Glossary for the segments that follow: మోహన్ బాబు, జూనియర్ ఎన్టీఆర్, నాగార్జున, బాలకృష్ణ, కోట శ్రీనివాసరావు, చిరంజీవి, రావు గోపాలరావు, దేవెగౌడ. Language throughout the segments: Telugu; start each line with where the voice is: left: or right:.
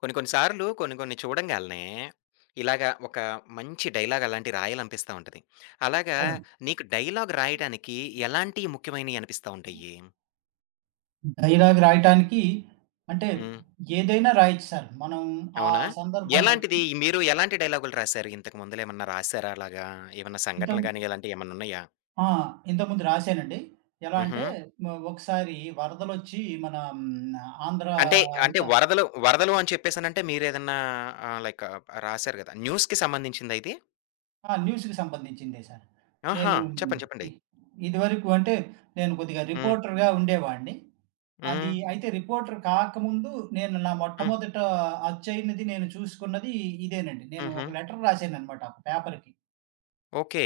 left: కొన్ని కొన్ని సార్లు కొన్ని కొన్ని చూడంగాల్నే ఇలాగా ఒక మంచి డైలాగ్ అలాంటివి రాయాలనిపిస్తా ఉంటది. అలాగా
right: అవునండి.
left: నీకు డైలాగ్ రాయడానికి ఎలాంటియి ముఖ్యమైనయి అనిపిస్తా ఉంటాయి?
right: డైలాగ్ రాయటానికి అంటే
left: హ్మ్.
right: ఏదైనా రాయొచ్చు సార్. మనం ఆ
left: అవునా?
right: సందర్భం
left: ఎలాంటిది?
right: బట్టి
left: మీరు ఎలాంటి డైలాగులు రాసారు? ఇంతకు ముందులేమన్నా రాసారా అలాగా? ఏమన్నా సంఘటనలు
right: ఇంతకు
left: గాని ఇలాంటియేమన్నున్నాయా?
right: ఆ! ఇంతకుముందు రాశానండి. ఎలా అంటే
left: హుహు.
right: ఒకసారి వరదలొచ్చి మన ఆంధ్ర
left: అంటే, అంటే
right: అంతా.
left: వరదలు, వరదలు అని చెప్పేసనంటే మీరేదన్నా లైక్ రాసారు గదా! న్యూస్‌కి సంబంధించిందా ఇది?
right: న్యూస్‌కి సంబంధించిందే సార్.
left: ఆహా!
right: నేను
left: చెప్పండి.
right: ఇ
left: చెప్పండి.
right: ఇదివరకు అంటే నేను కొద్దిగా
left: హ్మ్.
right: రిపోర్టర్‌గా ఉండేవాడిని. అది
left: హ్మ్.
right: అయితే రిపోర్టర్ కాకముందు నేను
left: హ్మ్.
right: మొట్టమొదట అచ్చయినది నేను చూసుకున్నది ఇదేనండి. నేను
left: హుహు.
right: ఒక లెటర్ రాశాననమాట ఒక పేపర్‌కి.
left: ఓకే.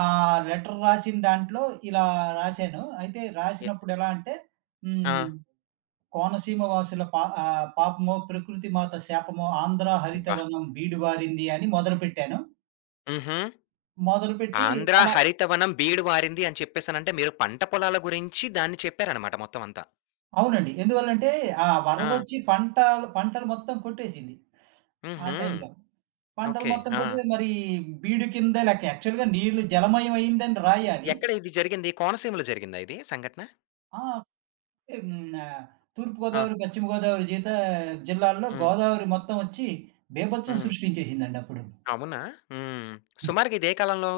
right: ఆ లెటర్ రాసిన దాంట్లో ఇలా రాశాను. అయితే
left: ఎ
right: రాసినప్పుడు ఎలా అంటే
left: ఆ!
right: హ్మ్. కోనసీమ వాసుల పాపమో, ప్రకృతి మాత శాపమో, ఆంధ్ర
left: అబ్బ!
right: హరితవనం బీడువారింది అని మొదలుపెట్టాను.
left: హుహు.
right: మొదలుపెట్టి
left: 'ఆంధ్ర
right: అలా
left: హరితవనం బీడు వారింది' అని చెప్పేసనంటే, మీరు పంట పొలాల గురించి దాన్ని చెప్పారనమాట మొత్తం అంతా.
right: అవునండి. ఎందువల్లంటే ఆ
left: ఆ!
right: వరదొచ్చి పంటలు పంటలు మొత్తం కొట్టేసింది ఆ
left: హుహు.
right: టైంలో. పంటలు
left: ఓకే.
right: మొత్తం
left: ఆ!
right: కొడితే మరి బీడు కిందే లెక్క. యాక్చువల్‌గా నీళ్లు జలమయం అయిందని రాయాలి.
left: ఎక్కడ ఇది జరిగింది? కోనసీమలో జరిగిందా ఇది సంఘటన?
right: ఆ! హ్మ్. ఆహ్,
left: ఆ!
right: తూర్పుగోదావరి, పశ్చిమగోదావరి జిల్లాల్లో
left: హ్మ్.
right: గోదావరి మొత్తం ఒచ్చి బీభత్సం
left: హ్మ్.
right: సృష్టించేసిందండి అప్పుడు.
left: అవునా? హ్మ్.
right: హ్మ్.
left: సుమారుగా ఇదే కాలంలో?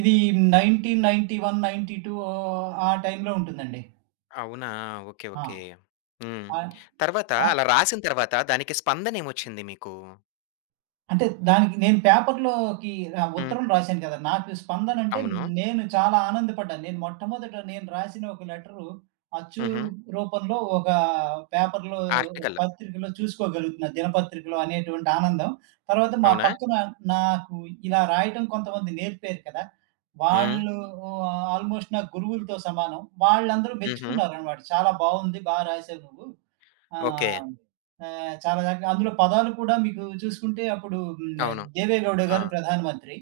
right: ఇది 1991, 92 ఆ టైంలో ఉంటుందండి.
left: అవునా? ఓకే. ఓకే.
right: ఆ!
left: హ్మ్.
right: ఆహ్,
left: తర్వాత
right: ఆ
left: అలా రాసిన తర్వాత దానికి స్పందనేమొచ్చింది మీకు?
right: అంటే దానికి నేను పేపర్‌లోకి
left: హ్మ్.
right: ఉత్తరం రాశాను కదా! నాకు స్పందన అంటే
left: అవును.
right: నేను చాలా ఆనందపడ్డాను. నేను మొట్టమొదట నేను రాసిన ఒక లెటరు అచ్చు
left: హుహు.
right: రూపంలో ఒక పేపర్‌లో, ఒక
left: ఆర్టికల్.
right: పత్రికలో చూసుకోగలుగుతున్నా. దినపత్రికలో అనేటువంటి ఆనందం. తర్వాత మా
left: అవునా?
right: పక్కన నాకు ఇలా రాయటం కొంతమంది నేర్పారు కదా!
left: హ్మ్.
right: వాళ్ళు ఆల్‌మోస్ట్ నాకు గురువులతో సమానం. వాళ్ళందరూ
left: హుహు.
right: మెచ్చుకున్నారనమాట. "చాలా బావుంది. బా రాసావు నువ్వు." ఆ!
left: ఓకే.
right: చాలా దాకా అందులో పదాలు కూడా మీకు చూసుకుంటే అప్పుడు
left: అవును.
right: దేవెగౌడ
left: ఆ!
right: గారు ప్రధానమంత్రి.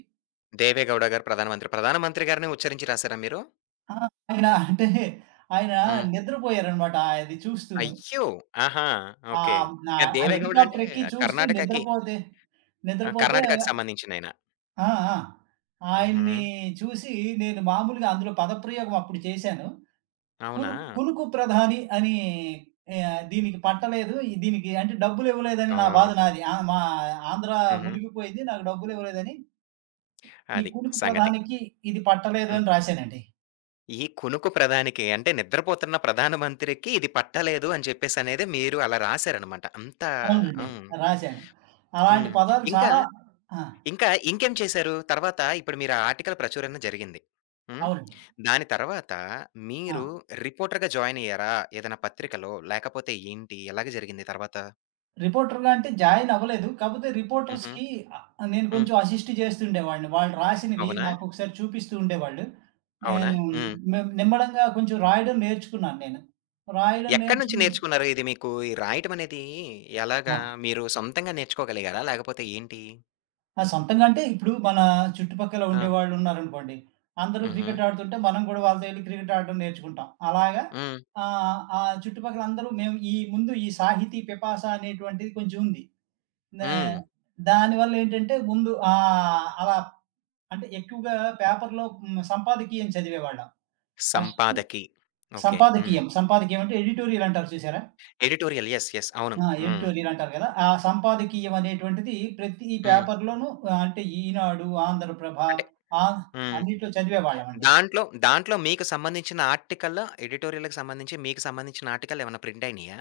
left: 'దేవెగౌడ' గారు ప్రధానమంత్రి. ప్రధానమంత్రి గారినే ఉచ్చరించి రాసారా మీరు?
right: ఆ! ఆయన అంటే ఆయన
left: హ్మ్.
right: నిద్రపోయారనమాట అది చూస్తూను.
left: అయ్యో! ఆహా! ఓకే.
right: ఆహ్, నా
left: యాహ్!
right: ఆ
left: 'దేవెగౌడ' అంటే
right: హెలికాప్టర్ ఎక్కి చూస్తూ
left: కర్ణాటకకి
right: నిద్రపోతే
left: ఆ!
right: నిద్రపోతే
left: కర్ణాటకకి సంబంధించినాయన.
right: ఆ! ఆ!
left: హుహు.
right: ఆయన్ని చూసి నేను మామూలుగా అందులో పదప్రయోగం అప్పుడు చేశాను. కును
left: అవునా?
right: కునుకు ప్రధాని అని దీనికి పట్టలేదు. దీనికి అంటే డబ్బులు ఇవ్వలేదని
left: ఆ!
right: నా బాధ నాది. మా ఆంధ్ర
left: హుహు.
right: మునిగిపోయింది. నాకు డబ్బులు ఇవ్వలేదని ఈ
left: అది
right: కూలిక
left: సంగతి.
right: ప్రధానికి ఇది పట్టలేదు
left: హ్మ్.
right: అని రాశానండి.
left: ఈ కునుకు ప్రధానికి అంటే నిద్రపోతున్న ప్రధానమంత్రికి ఇది పట్టలేదు అని చెప్పేసనేది మీరు అలా రాసారనమాట. అంత
right: అవునండి.
left: హ్మ్.
right: రాశాను. అలాంటి
left: హ్మ్.
right: పదాలు
left: ఇంకా
right: చాలా. ఆ!
left: ఇంకా ఇంకేం చేశారు? తర్వాత ఇప్పుడు మీరు ఆ ఆర్టికల్ ప్రచురణ జరిగింది. హ్మ్.
right: అవునండి.
left: దాని తర్వాత మీరు
right: ఆ!
left: రిపోర్టర్‌గా జాయిన్ అయ్యారా? ఏదైనా పత్రికలో? లేకపోతే ఏంటి? ఎలాగ జరిగింది తర్వాత?
right: రిపోర్టర్‌గా అంటే జాయిన్ అవ్వలేదు. కాకపోతే
left: హుహు.
right: రిపోర్టర్స్‌కి నేను
left: హ్మ్.
right: కొంచెం అసిస్ట్ చేస్తుండేవాడిని. వాళ్ళు రాసినవి
left: అవునా?
right: నాకొకసారి చూపిస్తూ ఉండేవాళ్ళు.
left: అవునా?
right: నేను
left: హ్మ్.
right: నే నిమ్మడంగా కొంచెం రాయడం నేర్చుకున్నాను నేను. రాయడం
left: ఎక్కడి నుంచి
right: నేర్చుకున్న.
left: నేర్చుకున్నారు ఇది మీకు ఈ రాయటం అనేది
right: ఆ!
left: ఎలాగా? మీరు సొంతంగా నేర్చుకోగలిగారా? లేకపోతే ఏంటి?
right: ఆ! సొంతంగా అంటే ఇప్పుడు మన చుట్టుపక్కల
left: ఆ!
right: ఉండేవాళ్ళు ఉన్నారనుకోండి. అందరూ
left: హుహు.
right: క్రికెట్ ఆడుతుంటే మనం గూడా వాళ్ళతో ఎళ్లి క్రికెట్ ఆడడం నేర్చుకుంటాం. అలాగా
left: హ్మ్.
right: ఆ చుట్టుపక్కల అందరూ మేము ఈ ముందు ఈ సాహితీ పిపాస అనేటువంటిది కొంచెం ఉంది. నే
left: హ్మ్.
right: దానివల్ల ఏంటంటే ముందు అలా అంటే ఎక్కువగా పేపర్‌లో సంపాదకీయం చదివేవాళ్ళం. ఫస్ట్
left: సంపాదకి. ఓకే. హ్మ్.
right: సంపాదకీయం. సంపాదకీయం అంటే ఎడిటోరియల్ అంటారు చూసారా?
left: ఎడిటోరియల్. యెస్. యెస్. అవును. హ్మ్.
right: ఎడిటోరియల్ అంటారు గదా! ఆ సంపాదకీయం అనేటువంటిది ప్రతి ఈ
left: హ్మ్.
right: పేపర్‌లోనూ అంటే ఈనాడు, ఆంధ్రప్రభ,
left: అంటే
right: ఆహ్,
left: హ్మ్.
right: అన్నిట్లో చదివేవాళ్ళమండి.
left: దాంట్లో మీకు సంబంధించిన ఆర్టికల్ ఎడిటోరియల్‌కి సంబంధించి మీకు సంబంధించిన ఆర్టికల్ ఏమన్నా ప్రింట్ అయినాయా?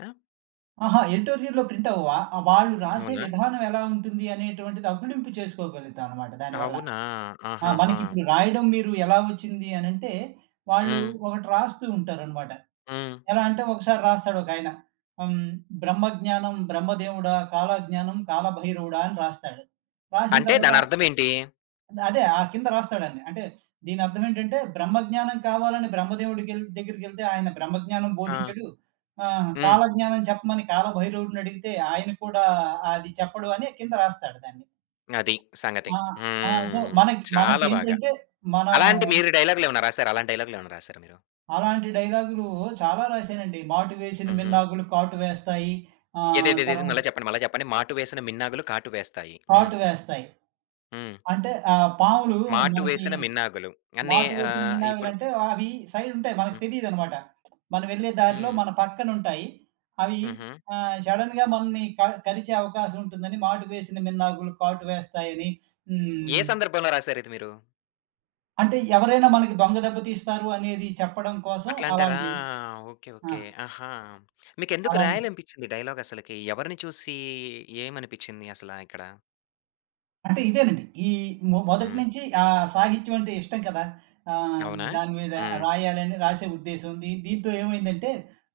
right: ఆహా! ఎడిటోరియల్‌లో ప్రింట్ అవ్వవా? వాళ్ళు రాసే
left: అవునా?
right: విధానం ఎలా ఉంటుంది అనేటువంటిది అకులింపు చేసుకోగలుగుతాం అన్నమాట దానివల్ల.
left: అవునా? ఆహాహా!
right: మనకిప్పుడు రాయడం మీరు ఎలా వచ్చింది అనంటే, వాళ్ళు
left: హ్మ్.
right: ఒకటి రాస్తూ ఉంటారన్నమాట.
left: హ్మ్.
right: ఎలా అంటే ఒకసారి రాస్తాడు ఒకాయన. హ్మ్. బ్రహ్మజ్ఞానం బ్రహ్మదేవుడా, కాలజ్ఞానం కాలభైరవుడా అని రాస్తాడు. రాసిన
left: అంటే
right: తర్వాత
left: దానర్థం ఏంటి?
right: అదే. ఆ కింద రాస్తాడండి. అంటే దీని అర్థం ఏంటంటే బ్రహ్మజ్ఞానం కావాలని దగ్గరికెళ్తే ఆయన బ్రహ్మజ్ఞానం
left: ఆ!
right: బోధించడు.
left: హ్మ్.
right: కాలజ్ఞానం చెప్పమని కాలభైరవుడినడిగితే ఆయన కూడా అది చెప్పడు అని కింద రాస్తాడు దాన్ని.
left: అది సంగతి.
right: ఆ! ఆ! సో,
left: హ్మ్. చాలా బాగా.
right: మనకేంటంటే మనం
left: అలాంటి మీరు డైలాగులేమన్నా రాసారా? అలాంటి డైలాగులేమన్నా రాసారా మీరు?
right: అలాంటి డైలాగులు చాలా రాశానండి. మాటు వేసిన
left: హుహు.
right: మిన్నాగులు కాటు వేస్తాయి. ఆహ్,
left: ఏదేదేదేది
right: తర్వా
left: మళ్ళా చెప్పండి. మళ్ళా చెప్పండి. మాటు వేసిన మిన్నాగులు కాటు వేస్తాయి. హ్మ్.
right: కాటు వేస్తాయి.
left: హ్మ్.
right: అంటే పాములు
left: మాటు
right: మనకి
left: వేసిన మిన్నాగులు అనే
right: మాటు వేసిన
left: ఇప్పుడు
right: మినాగులంటే అవి సైడుంటాయి. మనకు
left: హ్మ్.
right: తెలీదనమాట. మనం వెళ్ళే దారిలో
left: హ్మ్.
right: మన పక్కనుంటాయి. అవి
left: హుహు.
right: సడెన్‌గా మనల్ని కరిచే అవకాశం ఉంటుందని మాటు వేసిన మిన్నాగులు కాటు వేస్తాయని.
left: ఏ
right: హ్మ్.
left: సందర్భంలో రాసారిది మీరు?
right: అంటే ఎవరైనా మనకి దొంగ దెబ్బ తీస్తారు అనేది చెప్పడం కోసం
left: అట్లా అంటారా?
right: అలాంటిది.
left: ఓకే.
right: ఆ!
left: ఓకే. ఆహా! మీకెందుకు
right: అలాంటి
left: రాయల్ అనిపించింది డైలాగ్ అసలకి? ఎవరిని చూసి ఏమనిపించింది అసలా ఇక్కడ?
right: అంటే ఇదేనండి. ఈ మొ మొదటి
left: హ్మ్.
right: నుంచి సాహిత్యం అంటే ఇష్టం కదా! ఆహ్,
left: అవునా?
right: దాని మీద
left: హ్మ్.
right: రాయాలని రాసే ఉద్దేశం ఉంది. దీంతో ఏమైందంటే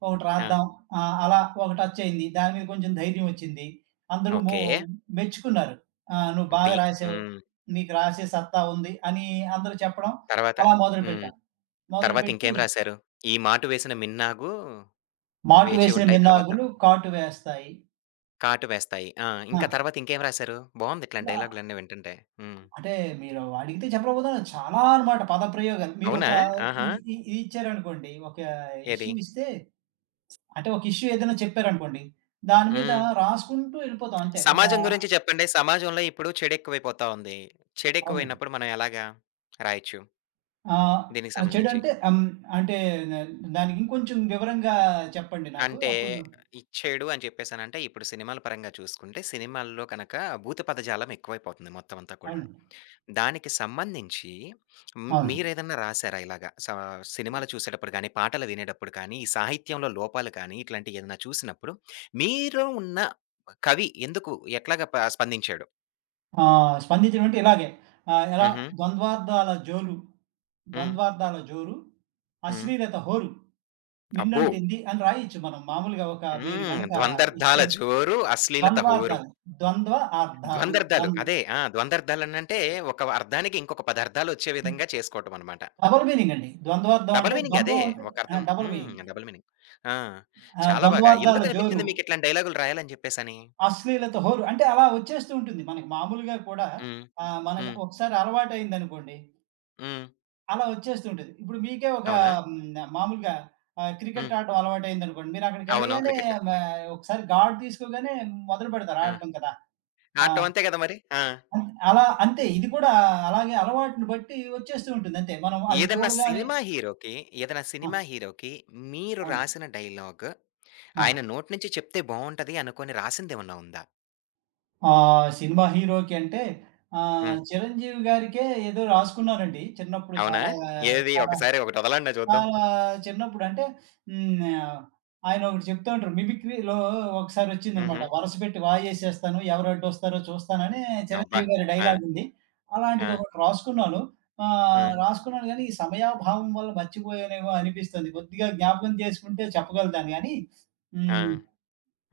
right: ఒకటి
left: ఆ!
right: రాద్దాం. అలా ఒక టచ్ అయింది. దాని మీద కొంచెం ధైర్యం వచ్చింది. అందరూ
left: ఓకే.
right: మెచ్చుకున్నారు. "నువ్వు బాగా
left: ది
right: రాసావు.
left: హ్మ్.
right: నీకు రాసే సత్తా ఉంది" అని అందరూ చెప్పడం,
left: తర్వాత
right: అలా
left: హ్మ్.
right: మొదలుపెట్టాం.
left: తర్వాత
right: మొదలుపెట్టి
left: ఇంకేం రాశారు? "ఈ మాటు వేసిన మిన్నాగు
right: "మాటు
left: వేచి
right: వేసిన
left: ఉంటాయి తర్వాత
right: మిన్నాగులు కాటు వేస్తాయి."
left: కాటు వేస్తాయి." ఆ!
right: ఆ!
left: ఇంకా తర్వాత ఇంకేం రాశారు? బావుంది ఇట్లాంటి
right: ఇలా
left: డైలాగులన్నీ వింటుంటే. హ్మ్.
right: అంటే మీరు అడిగితే చెప్పలేకపోతున్నాను. చాలా అన్నమాట పదప్రయోగాలు. మీరొక
left: అవునా?
right: ఇ
left: ఆహా!
right: ఇ ఇది ఇచ్చారనుకోండి. ఒక
left: ఏది?
right: ఇష్యూ ఇస్తే అంటే ఒక ఇష్యూ ఏదైనా చెప్పారనుకోండి. దాని మీద
left: హ్మ్.
right: రాసుకుంటూ వెళ్ళిపోతాం అంతే.
left: సమాజం గురించి చెప్పండి. సమాజంలో ఇప్పుడు చెడెక్కువైపోతా ఉంది.
right: అవునండి.
left: చెడెక్కువైనప్పుడు మనం ఎలాగా రాయొచ్చు
right: ఆహ్,
left: దీనికి
right: ఆ చెడు
left: సంబంధించి?
right: అంటే అంటే ద దానికి ఇంకొంచెం వివరంగా చెప్పండి నాకు.
left: అంటే
right: అప్పుడు
left: ఈ చెడు అని చెప్పేసనంటే ఇప్పుడు సినిమాల పరంగా చూసుకుంటే సినిమాల్లో కనుక భూత పదజాలం ఎక్కువైపోతుంది మొత్తం అంతా కూడాను.
right: అవునండి.
left: దానికి సంబంధించి హ్మ్,
right: అవును.
left: మీరేదన్నా రాసారా ఇలాగా? సినిమాలు చూసేటప్పుడు గానీ, పాటలు వినేటప్పుడు కానీ, ఈ సాహిత్యంలో లోపాలు కానీ ఇట్లాంటియేదన్నా చూసినప్పుడు మీలో ఉన్న కవి ఎందుకు ఎట్లాగా స్పందించాడు?
right: స్పందించడం అంటే ఇలాగే. ఆహ్, ఎలా
left: హుహు.
right: ద్వంద్వార్థాల జోలు,
left: హ్మ్.
right: ద్వంద్వార్థాల జోరు,
left: హ్మ్.
right: అశ్లీలత హోరు,
left: అబ్బో!
right: మిన్నంటింది అని రాయొచ్చు మనం. మామూలుగా ఒక మీరు
left: హ్మ్.
right: గనక
left: ద్వందర్థాల
right: ఇస్తే
left: జోరు అశ్లీలత హోరు.
right: ద్వంద్వార్థాలు. ద్వంద్వ అర్థాలు.
left: ద్వందర్థాలు.
right: ద్వం
left: అదే. ఆ! ద్వందర్థాలనంటే ఒక అర్థానికి ఇంకొక 10 అర్థాలొచ్చే విధంగా చేసుకోవటమనమాట.
right: డబుల్ మీనింగ్ అండి. ద్వంద్వార్థం
left: డబుల్
right: అంటే
left: మీనింగ్ అదే.
right: ద్వంద్వం అంటే
left: ఒక అర్థం.
right: Double meaning.
left: Hmm. Double meaning. ఆ! చాలా బాగా.
right: ద్వంద్వార్థాల జోరు,
left: ఎందుకనిపించింది మీకిట్లాంటి డైలాగులు రాయాలని జెప్పేసని?
right: అశ్లీలత హోరు అంటే అలా వచ్చేస్తూ ఉంటుంది. మనకి మామూలుగా కూడా
left: హ్మ్. హ్మ్.
right: మనకు ఒకసారి అలవాటయిందనుకోండి,
left: హ్మ్.
right: అలా వచ్చేస్తూ ఉంటది. ఇప్పుడు మీకే ఒక
left: అవునా?
right: హ్మ్, మామూలుగా క్రికెట్
left: హ్మ్.
right: ఆడడం అలవాటయిందనుకోండి,
left: అవును.
right: మీరక్కడికెళ్ళగానే
left: క్రికెట్.
right: మ ఒకసారి గాడ్ తీసుకోగానే మొదలు పెడతారు
left: ఆ!
right: ఆడటం కదా! ఆ!
left: ఆడటం అంతే గదా! మరి. ఆ!
right: అన్ అలా అంతే. ఇది కూడా అలాగే అలవాటుని బట్టి వచ్చేస్తూ ఉంటుంది అంతే. మనం అది
left: ఏదన్నా
right: చూడగానే
left: సినిమా హీరోకి, ఏదైనా
right: ఆ!
left: సినిమా హీరోకి మీరు
right: అవును.
left: రాసిన డైలాగ్
right: ఆ!
left: ఆయన నోటి నుంచి చెప్తే బావుంటది అనుకోని రాసిందేమన్నా ఉందా?
right: సినిమా హీరోకి అంటే
left: హ్మ్.
right: 'చిరంజీవి' గారికే ఏదో రాసుకున్నానండి. చిన్నప్పుడు
left: అవునా?
right: చాలా
left: ఏది
right: చాలా
left: ఒకసారి ఒకటి వదలండి చూద్దాం.
right: చాలా చిన్నప్పుడు అంటే హ్మ్. ఆహ్, ఆయన ఒకటి చెప్తూ ఉంటారు. మిమిక్రీలో ఒకసారొచ్చిందనమాట.
left: హుహు.
right: వరస పెట్టి వాయేసేస్తాను. ఎవరు అడ్డొస్తారో చూస్తానని
left: అబ్బా!
right: చిరంజీవి గారి
left: ఆ!
right: డైలాగుంది.
left: ఆ!
right: అలాంటిది ఒకటి రాసుకున్నాను.
left: హ్మ్.
right: రాసుకున్నాను గానీ, ఈ సమయాభావం వల్ల మర్చిపోయానేమో అనిపిస్తుంది. కొద్దిగా జ్ఞాపకం చేసుకుంటే చెప్పగలుగుతాను గానీ,
left: ఆ!
right: హ్మ్.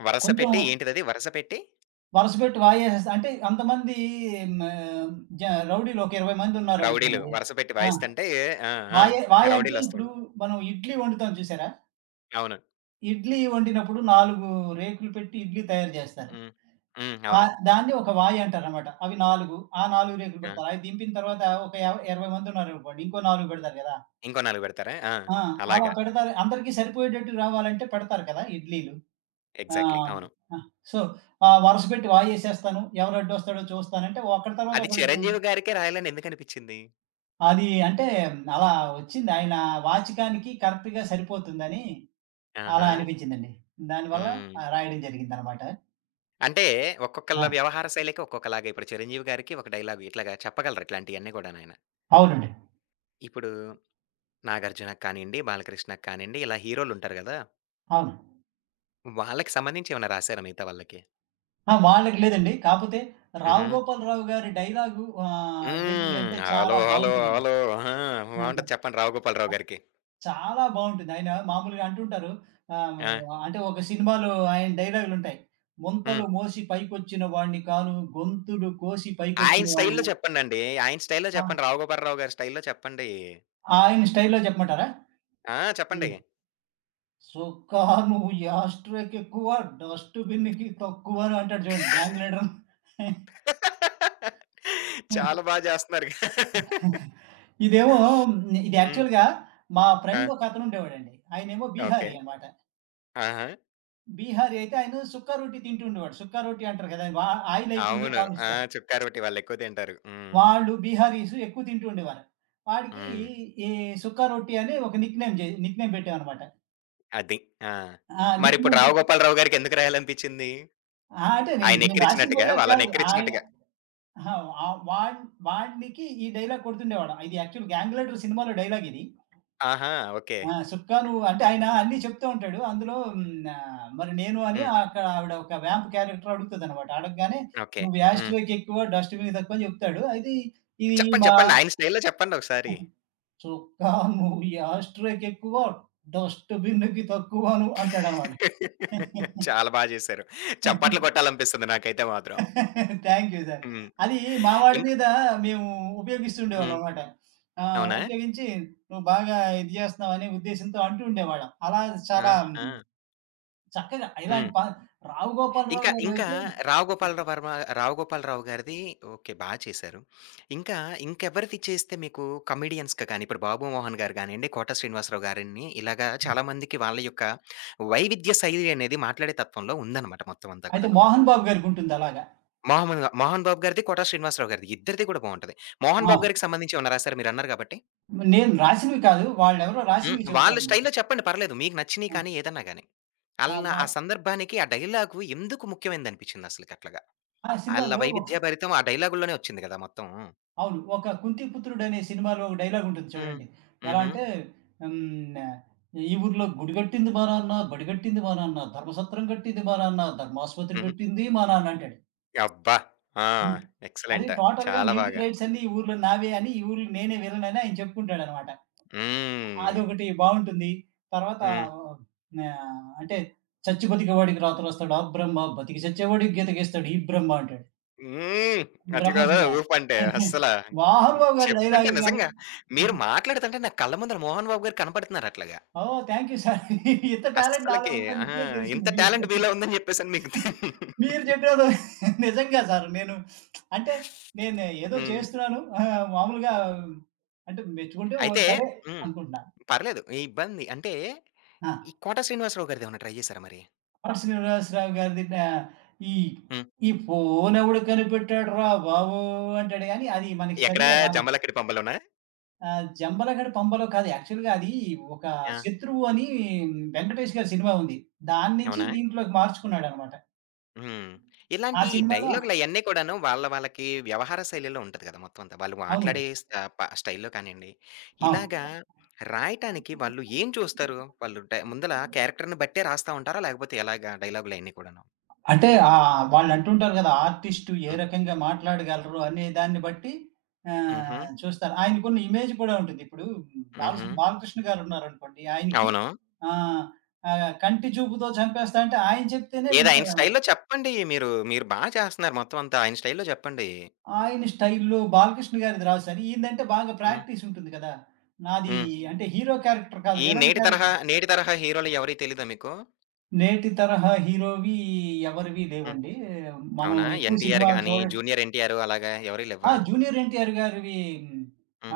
left: వరస
right: కొంచెం
left: పెట్టి ఏంటిదది? వరస పెట్టి
right: వరస పెట్టి వాయేసేస్తా అంటే అంతమంది మ జ రౌడీలు ఒక 20
left: రౌడీలు.
right: మందున్నారనుకోండి.
left: వరస పెట్టి
right: ఆ!
left: వాయిస్తంటే ఆ! ఆ!
right: వాయే వాయంటే ఇప్పుడు
left: రౌడీలొస్తుంది.
right: మనం ఇడ్లీ వండుతాం చూసారా?
left: అవును.
right: ఇడ్లీ వండినప్పుడు 4 రేకులు పెట్టి ఇడ్లీ తయారు జేస్తారు.
left: హ్మ్. హ్మ్. అవును.
right: దాన్ని ఒక వాయి అంటారనమాట. అవి 4 రేకులు
left: ఆ!
right: పెడతారు. అవి దింపిన తర్వాత ఒక 20 మందున్నారనుకోండి. ఇంకో 4 పెడతారు గదా!
left: ఇంకో 4 పెడతారా? ఆ!
right: ఆ! అలా
left: అలాగా.
right: పెడతారు. అందరికీ సరిపోయేటట్టు రావాలంటే పెడతారు కదా! ఇడ్లీలు. ఆ!
left: ఎగ్జాక్ట్‌లీ. అవును.
right: ఆ! సో, వరుస పెట్టి వాయేసేస్తాను. ఎవరు అడ్డొస్తాడో చూస్తానంటే ఒకడి తర్వాత
left: అది
right: ఒకడికి.
left: 'చిరంజీవి' గారికే రాయాలని ఎందుకనిపిచ్చింది?
right: అంటే అలా వచ్చింది. ఆయన వాచకానికి కరెక్ట్‌గా సరిపోతుందని అలా
left: ఆహా!
right: అనిపించిందండి. దానివల్ల
left: హ్మ్.
right: రాయడం జరిగిందనమాట.
left: అంటే ఒక్కొక్కళ్ళ
right: ఆ!
left: వ్యవహార శైలికి ఒక్కొక్కలాగా ఇప్పుడు 'చిరంజీవి' గారికి ఒక డైలాగ్ ఇట్లాగా చెప్పగలరు ఇట్లాంటియన్నీ గూడానాయన.
right: అవునండి.
left: ఇప్పుడు నాగార్జునకి కానియండి, బాలకృష్ణకి కానియండి, ఇలా హీరోలుంటారు గదా!
right: అవును.
left: వాళ్ళకి సంబంధించి ఏమన్నా రాసారా మిగతా వాళ్ళకి?
right: వాళ్ళకి లేదండి. కాపోతే 'రావు
left: హుహు.
right: గోపాలరావు' గారి డైలాగు డెలివరీ
left: హ్మ్.
right: అంటే
left: హలో,
right: చాలా
left: హలో,
right: బావుంటుందండి.
left: హలో. ఆ!
right: ఆహా!
left: బావుంటది చెప్పండి 'రావు గోపాలరావు' గారికి.
right: చాలా బావుంటుంది. ఆయన మామూలుగా అంటుంటారు. ఆహ్,
left: ఆ!
right: అంటే ఒక సినిమాలో ఆయన డైలాగులుంటాయి. 'ముంతలు
left: హ్మ్.
right: మోసి పైకొచ్చిన వాడిని కాను, గొంతులు కోసి పైకొచ్చిన
left: ఆయన స్టైల్‌లో
right: వాడిని.'
left: చెప్పండండి. ఆయన స్టైల్‌లో చెప్పండి.
right: ఆ!
left: 'రావు గోపాలరావు' గారి స్టైల్‌లో చెప్పండి.
right: ఆయన స్టైల్‌లో చెప్పమంటారా?
left: ఆ! చెప్పండి.
right: హ్మ్. 'సొక్కా, నువ్వు యాస్ట్రోకెక్కువ, డస్ట్‌బిన్‌కి తక్కువ' అని అంటాడు చూడండి గ్యాంగ్ లీడర్.
left: చాలా బా జేస్తున్నారుగా.
right: ఇదేమో ఇది
left: హ్మ్.
right: యాక్చువల్‌గా మా ఫ్రెండ్
left: ఆ!
right: ఒకతను ఉండేవాడండి. ఆయనేమో
left: ఓకే.
right: బిహారీ అన్నమాట.
left: ఆహా!
right: బిహారీ అయితే ఆయన సుక్క రొట్టి తింటూ ఉండేవాడు. సుక్క రొట్టి అంటారు కదా! ఆయిల్ ఏయకుండా
left: అవును. ఆ!
right: కాలుస్తారు.
left: చుక్కారొట్టి వాళ్ళెక్కువ తింటారు. హ్మ్.
right: వాళ్ళు బిహారీస్ ఎక్కువ తింటూ ఉండేవారు. వాడికి
left: హ్మ్.
right: ఈ సుక్క రొట్టి అని ఒక నిక్‌నేమ్ పెట్టామన్నమాట.
left: అది. ఆ!
right: నిక్‌నేమ్
left: మరిప్పుడు 'రావు
right: పెట్టి.
left: గోపాలరావు' గారికి ఎందుకు రాయాలనిపించింది?
right: అంటే నేను
left: ఆయన
right: నేను రాసిన
left: ఎక్కిరించినట్టుగా?
right: డైలాగ్
left: వాళ్ళని
right: కాదు. ఆయన
left: ఎక్కిరించినట్టుగా.
right: అహా! ఆహ్, వాడ్ వాడినికి ఈ డైలాగ్ కొడుతుండేవాడు. ఇది యాక్చువల్ 'గ్యాంగ్ లీడర్' సినిమాలో డైలాగ్ ఇది.
left: ఆహా! ఓకే.
right: 'సుక్కాను' అంటే ఆయన అన్నీ చెప్తూ ఉంటాడు. అందులో మరి నేను అని
left: హ్మ్.
right: అక్కడ ఆవిడ ఒక వ్యాంప్ క్యారెక్టర్ అడుగుతదనమాట. అడగగానే
left: ఓకే.
right: "నువ్వు
left: హ్మ్.
right: యాస్ట్రోకి ఎక్కువ, డస్ట్‌బిన్‌కి తక్కువ" అని చెప్తాడు. అది ఇది
left: చెప్పండి.
right: మా
left: చెప్పండి. ఆయన స్టైల్‌లో చెప్పండి ఒకసారి.
right: "సుక్కా, నువ్వు యాస్ట్రోకి ఎక్కువ, డస్ట్‌బిన్‌కి తక్కువను" అంటాడనమాట.
left: చాలా బా చేశారు. చప్పట్లు కొట్టాలనిపిస్తుంది నాకైతే మాత్రం.
right: Thank you sir.
left: హ్మ్.
right: అది మా వాడి
left: ఇంక్
right: మీద మేము ఉపయోగిస్తుండేవాళ్ళం
left: హ్మ్.
right: అనమాట.
left: అవునా?
right: ఉపయోగించి, "నువ్వు బాగా ఇది జేస్తున్నావు" అనే ఉద్దేశంతో అంటూ ఉండేవాళ్ళం. అలా చాలా
left: ఆహా!
right: చక్కగా
left: హ్మ్.
right: ఇలాంటి పా 'రావు
left: ఇంకా,
right: గోపాలరావు' గారైతే
left: ఇంకా
right: అయితే
left: 'రావు గోపాలరావు వర్మ' 'రావు గోపాలరావు' గారిది ఓకే. బా చేశారు. ఇంకా ఇంకెవరిది చేస్తే మీకు కమెడియన్స్‌గా గాని, ఇప్పుడు 'బాబు మోహన్' గారు గానియండి, 'కోట శ్రీనివాసరావు' గారిని ఇలాగా చాలామందికి వాళ్ళ యొక్క వైవిధ్య శైలి అనేది మాట్లాడే తత్వంలో ఉందన్నమాట మొత్తం అంతా
right: అయితే
left: కూడాను.
right: 'మోహన్ బాబు' గారికుంటుంది అలాగా.
left: 'మోహన్ బాబు' గారిది, 'కోట శ్రీనివాసరావు' గారిది ఇద్దరిది కూడా బావుంటది. 'మోహన్
right: ఆ!
left: బాబు' గారికి సంబంధించి ఏమన్నా రాసారా మీరన్నారు కాబట్టి?
right: నేను రాసినవి కాదు. వాళ్ళెవరో
left: హ్మ్.
right: రాసినవి
left: వాళ్ళ
right: చెబుతాను మీకు.
left: స్టైల్‌లో చెప్పండి పర్లేదు. మీకు నచ్చినియి
right: ఆ!
left: కానీ ఏదన్నా గాని.
right: ఆ!
left: ఆళ్ళ
right: బా
left: ఆ సందర్భానికి, ఆ డైలాగు ఎందుకు ముఖ్యమైనదనిపించిందసలకట్లాగా?
right: ఆ
left: ఆళ్ళ
right: సినిమాలో ఒకస
left: వైవిధ్యభరితం ఆ డైలాగుల్లోనే వచ్చింది గదా! మొత్తం.
right: అవును. ఒక 'కుంతిపుత్రుడనే' సినిమాలో ఒక డైలాగుంటుంది
left: హ్మ్.
right: చూడండి. ఎలా
left: హుహు.
right: అంటే హ్మ్. "ఈ ఊర్లో గుడి కట్టింది మా నాన్న, బడి కట్టింది మా నాన్న, ధర్మసత్రం కట్టింది మా నాన్న, ధర్మాసుపత్రి
left: హ్మ్.
right: పెట్టింది మా నాన్న" అంటాడు.
left: అబ్బా! ఆ!
right: అది
left: ఎక్సలెంట్.
right: టోటల్‌గా
left: చాలా
right: నేటివ్
left: బాగా.
right: రైట్స్ అన్నీ ఈ ఊర్లో నావే అని, ఈ ఊర్లో నేనే విలనని ఆయన చెప్పుకుంటాడనమాట.
left: హ్మ్.
right: అదొకటి బావుంటుంది. తర్వాత
left: హ్మ్.
right: ఆహ్, అంటే చచ్చి బతికేవాడికి రాతలోస్తాడు ఆ బ్రహ్మ, బతికి చచ్చేవాడికి గీత గీస్తాడు ఈ బ్రహ్మ అంటాడు.
left: హ్మ్. అది కదా!
right: బ్రహ్మశిల.
left: ఊపు అంటే అస్సల.
right: మోహన్‌బాబు గారి
left: చెప్తుంటే
right: డైలాగులు గాని.
left: నిజంగా మీరు మాట్లాడుతుంటే నా కళ్ళ ముందర 'మోహన్ బాబు' గారు కనపడుతున్నారు అట్లాగా.
right: ఓహ్! Thank you sir. ఇంత టాలెంట్ నాలో
left: అస్సలకి
right: ఉందని
left: ఆ!
right: ఇప్పుడే తెలిసింది.
left: ఇంత టాలెంట్ మీలో ఉందని జెప్పేసని మీకు
right: మీరు చెప్పినప్పుడు నిజంగా సార్ నేను అంటే నేను ఏదో
left: హ్మ్.
right: చేస్తున్నాను. మామూలుగా అంటే మెచ్చుకుంటే ఓ
left: అయితే
right: సరే
left: హ్మ్.
right: అనుకుంటున్నా.
left: పర్లేదు. ఇబ్బంది అంటే
right: ఆ!
left: ఈ 'కోట శ్రీనివాసరావు' గారిదేమన్నా ట్రై జేసారా మరి?
right: 'పట్టు శ్రీనివాసరావు' గారిది ఈ
left: హ్మ్.
right: ఈ ఫోనెవడు కనిపెట్టాడురా బాబు! అంటాడు గానీ, అది మనకి
left: ఎక్కడ
right: సరిగ్గా రాలే.
left: 'జంబలక్కడి పంబలోనా'?
right: 'జంబలగడ పంబలో' కాదు. యాక్చువల్‌గా అది ఒక
left: ఆ!
right: 'శత్రువు' అని వెంకటేష్ గారి సినిమా ఉంది. దాని నుంచి
left: అవునా?
right: దీంట్లోకి మార్చుకున్నాడనమాట.
left: హ్మ్.
right: ఆ
left: ఇలాంటి
right: సినిమాలో.
left: డైలాగులయన్నీ కూడాను వాళ్ళ వాళ్ళకి వ్యవహార శైలిలో ఉంటది కదా! మొత్తం అంతా. వాళ్ళు
right: అవును.
left: మాట్లాడే స్ స్టైల్‌లో కానియండి, ఇలాగా
right: అవును.
left: రాయటానికి వాళ్ళు ఏం చూస్తారు? వాళ్ళు ముందల క్యారెక్టర్‌ని బట్టే రాస్తా ఉంటారా? లేకపోతే ఎలాగా డైలాగులయన్నీ కూడాను?
right: అంటే వాళ్ళు అంటుంటారు గదా! ఆర్టిస్టు ఏ
left: హ్మ్.
right: రకంగా మాట్లాడగలరు అనే దాన్ని బట్టి
left: హుహు.
right: చూస్తారు. ఆయనకున్న ఇమేజ్ కూడా ఉంటుంది. ఇప్పుడు బాల
left: హుహు.
right: బాలకృష్ణ గారు ఉన్నారనుకోండి. ఆయనకి
left: అవును.
right: ఆహ్, ఆహ్, కంటి చూపుతో చంపేస్తా అంటే ఆయన చెప్తేనే
left: ఏది ఆయన
right: వింటారనమాట.
left: స్టైల్‌లో చెప్పండి. మీరు బా చేస్తున్నారు మొత్తం అంతా. ఆయన స్టైల్‌లో చెప్పండి.
right: ఆయన స్టైల్‌లో బాలకృష్ణ గారిది రాదు సార్. ఈయనదంటే బాగా
left: హ్మ్.
right: ప్రాక్టీస్ ఉంటుంది కదా! నాది
left: హ్మ్.
right: అంటే హీరో క్యారెక్టర్ కాదు.
left: ఈ
right: విలన్ క్యారెక్టర్.
left: నేటి తరహా హీరోలు ఎవరియి తెలీదా మీకు?
right: నేటి తరహా హీరోవి ఎవరివి
left: హ్మ్.
right: లేవండి. మనం
left: అవునా?
right: ఎక్కువ
left: 'ఎన్టీఆర్'
right: సినిమాలు
left: గాని,
right: చూడ.
left: 'జూనియర్ ఎన్టీఆర్' అలాగా ఎవరియి లెవ్వా?
right: 'జూనియర్ ఎన్టీఆర్' గారివి హ్మ్.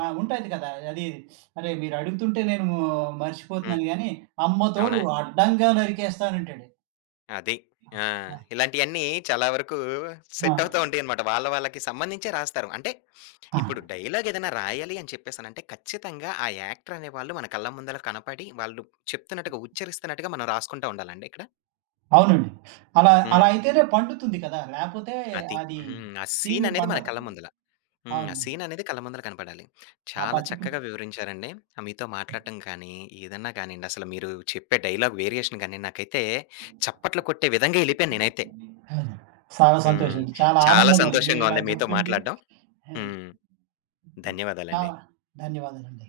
right: ఉంటాది కదా! అది. అరే! మీరు అడుగుతుంటే నేను
left: హ్మ్.
right: మర్చిపోతున్నాను గానీ, అమ్మ తోడు
left: అవునా?
right: అడ్డంగా నరికేస్తానంటాడు.
left: అది. ఆ!
right: ఆ!
left: ఇలాంటియన్నీ చాలా వరకు సెట్ అవుతా ఉంటాయన్నమాట. వాళ్ళ వాళ్ళకి సంబంధించే రాస్తారు. అంటే
right: ఆ!
left: ఇప్పుడు డైలాగ్ ఏదైనా రాయాలి అని చెప్పేసనంటే ఖచ్చితంగా ఆ యాక్టర్ అనేవాళ్ళు మన కళ్ళ ముందల కనపడి వాళ్ళు చెప్తున్నట్టుగా, ఉచ్చరిస్తున్నట్టుగా మనం రాసుకుంటా ఉండాలండి ఇక్కడ?
right: అవునండి. అలా అలా
left: హ్మ్.
right: అయితేనే పండుతుంది కదా! లేపోతే
left: అది.
right: అది
left: హ్మ్. ఆ సీన్
right: సీను
left: అనేది మన
right: పండదు.
left: కళ్ళ ముందల. హ్మ్. ఆ
right: అవును.
left: సీన్ అనేది కళ్ళ ముందల కనపడాలి.
right: ఆ
left: చాలా
right: పర్టిక్యు
left: చక్కగా వివరించారండి. ఆహ్, మీతో మాట్లాడటం కానీ, ఏదన్నా కానియండి, అసలు మీరు చెప్పే డైలాగ్ వేరియేషన్ గాని, నాకైతే చప్పట్లు కొట్టే విధంగా ఎళ్ళిపోయాను నేనైతే.
right: అవును. చాలా సంతోషం
left: హ్మ్.
right: అండి. చాలా
left: చాలా
right: ఆనందంగా ఉంది
left: సంతోషంగా
right: మీరిలా
left: ఉంది మీతో
right: చెప్తుంటే.
left: మాట్లాడడం.
right: ఆ!
left: హ్మ్. ధన్యవాదాలండి.
right: చాలా ధన్యవాదాలండి.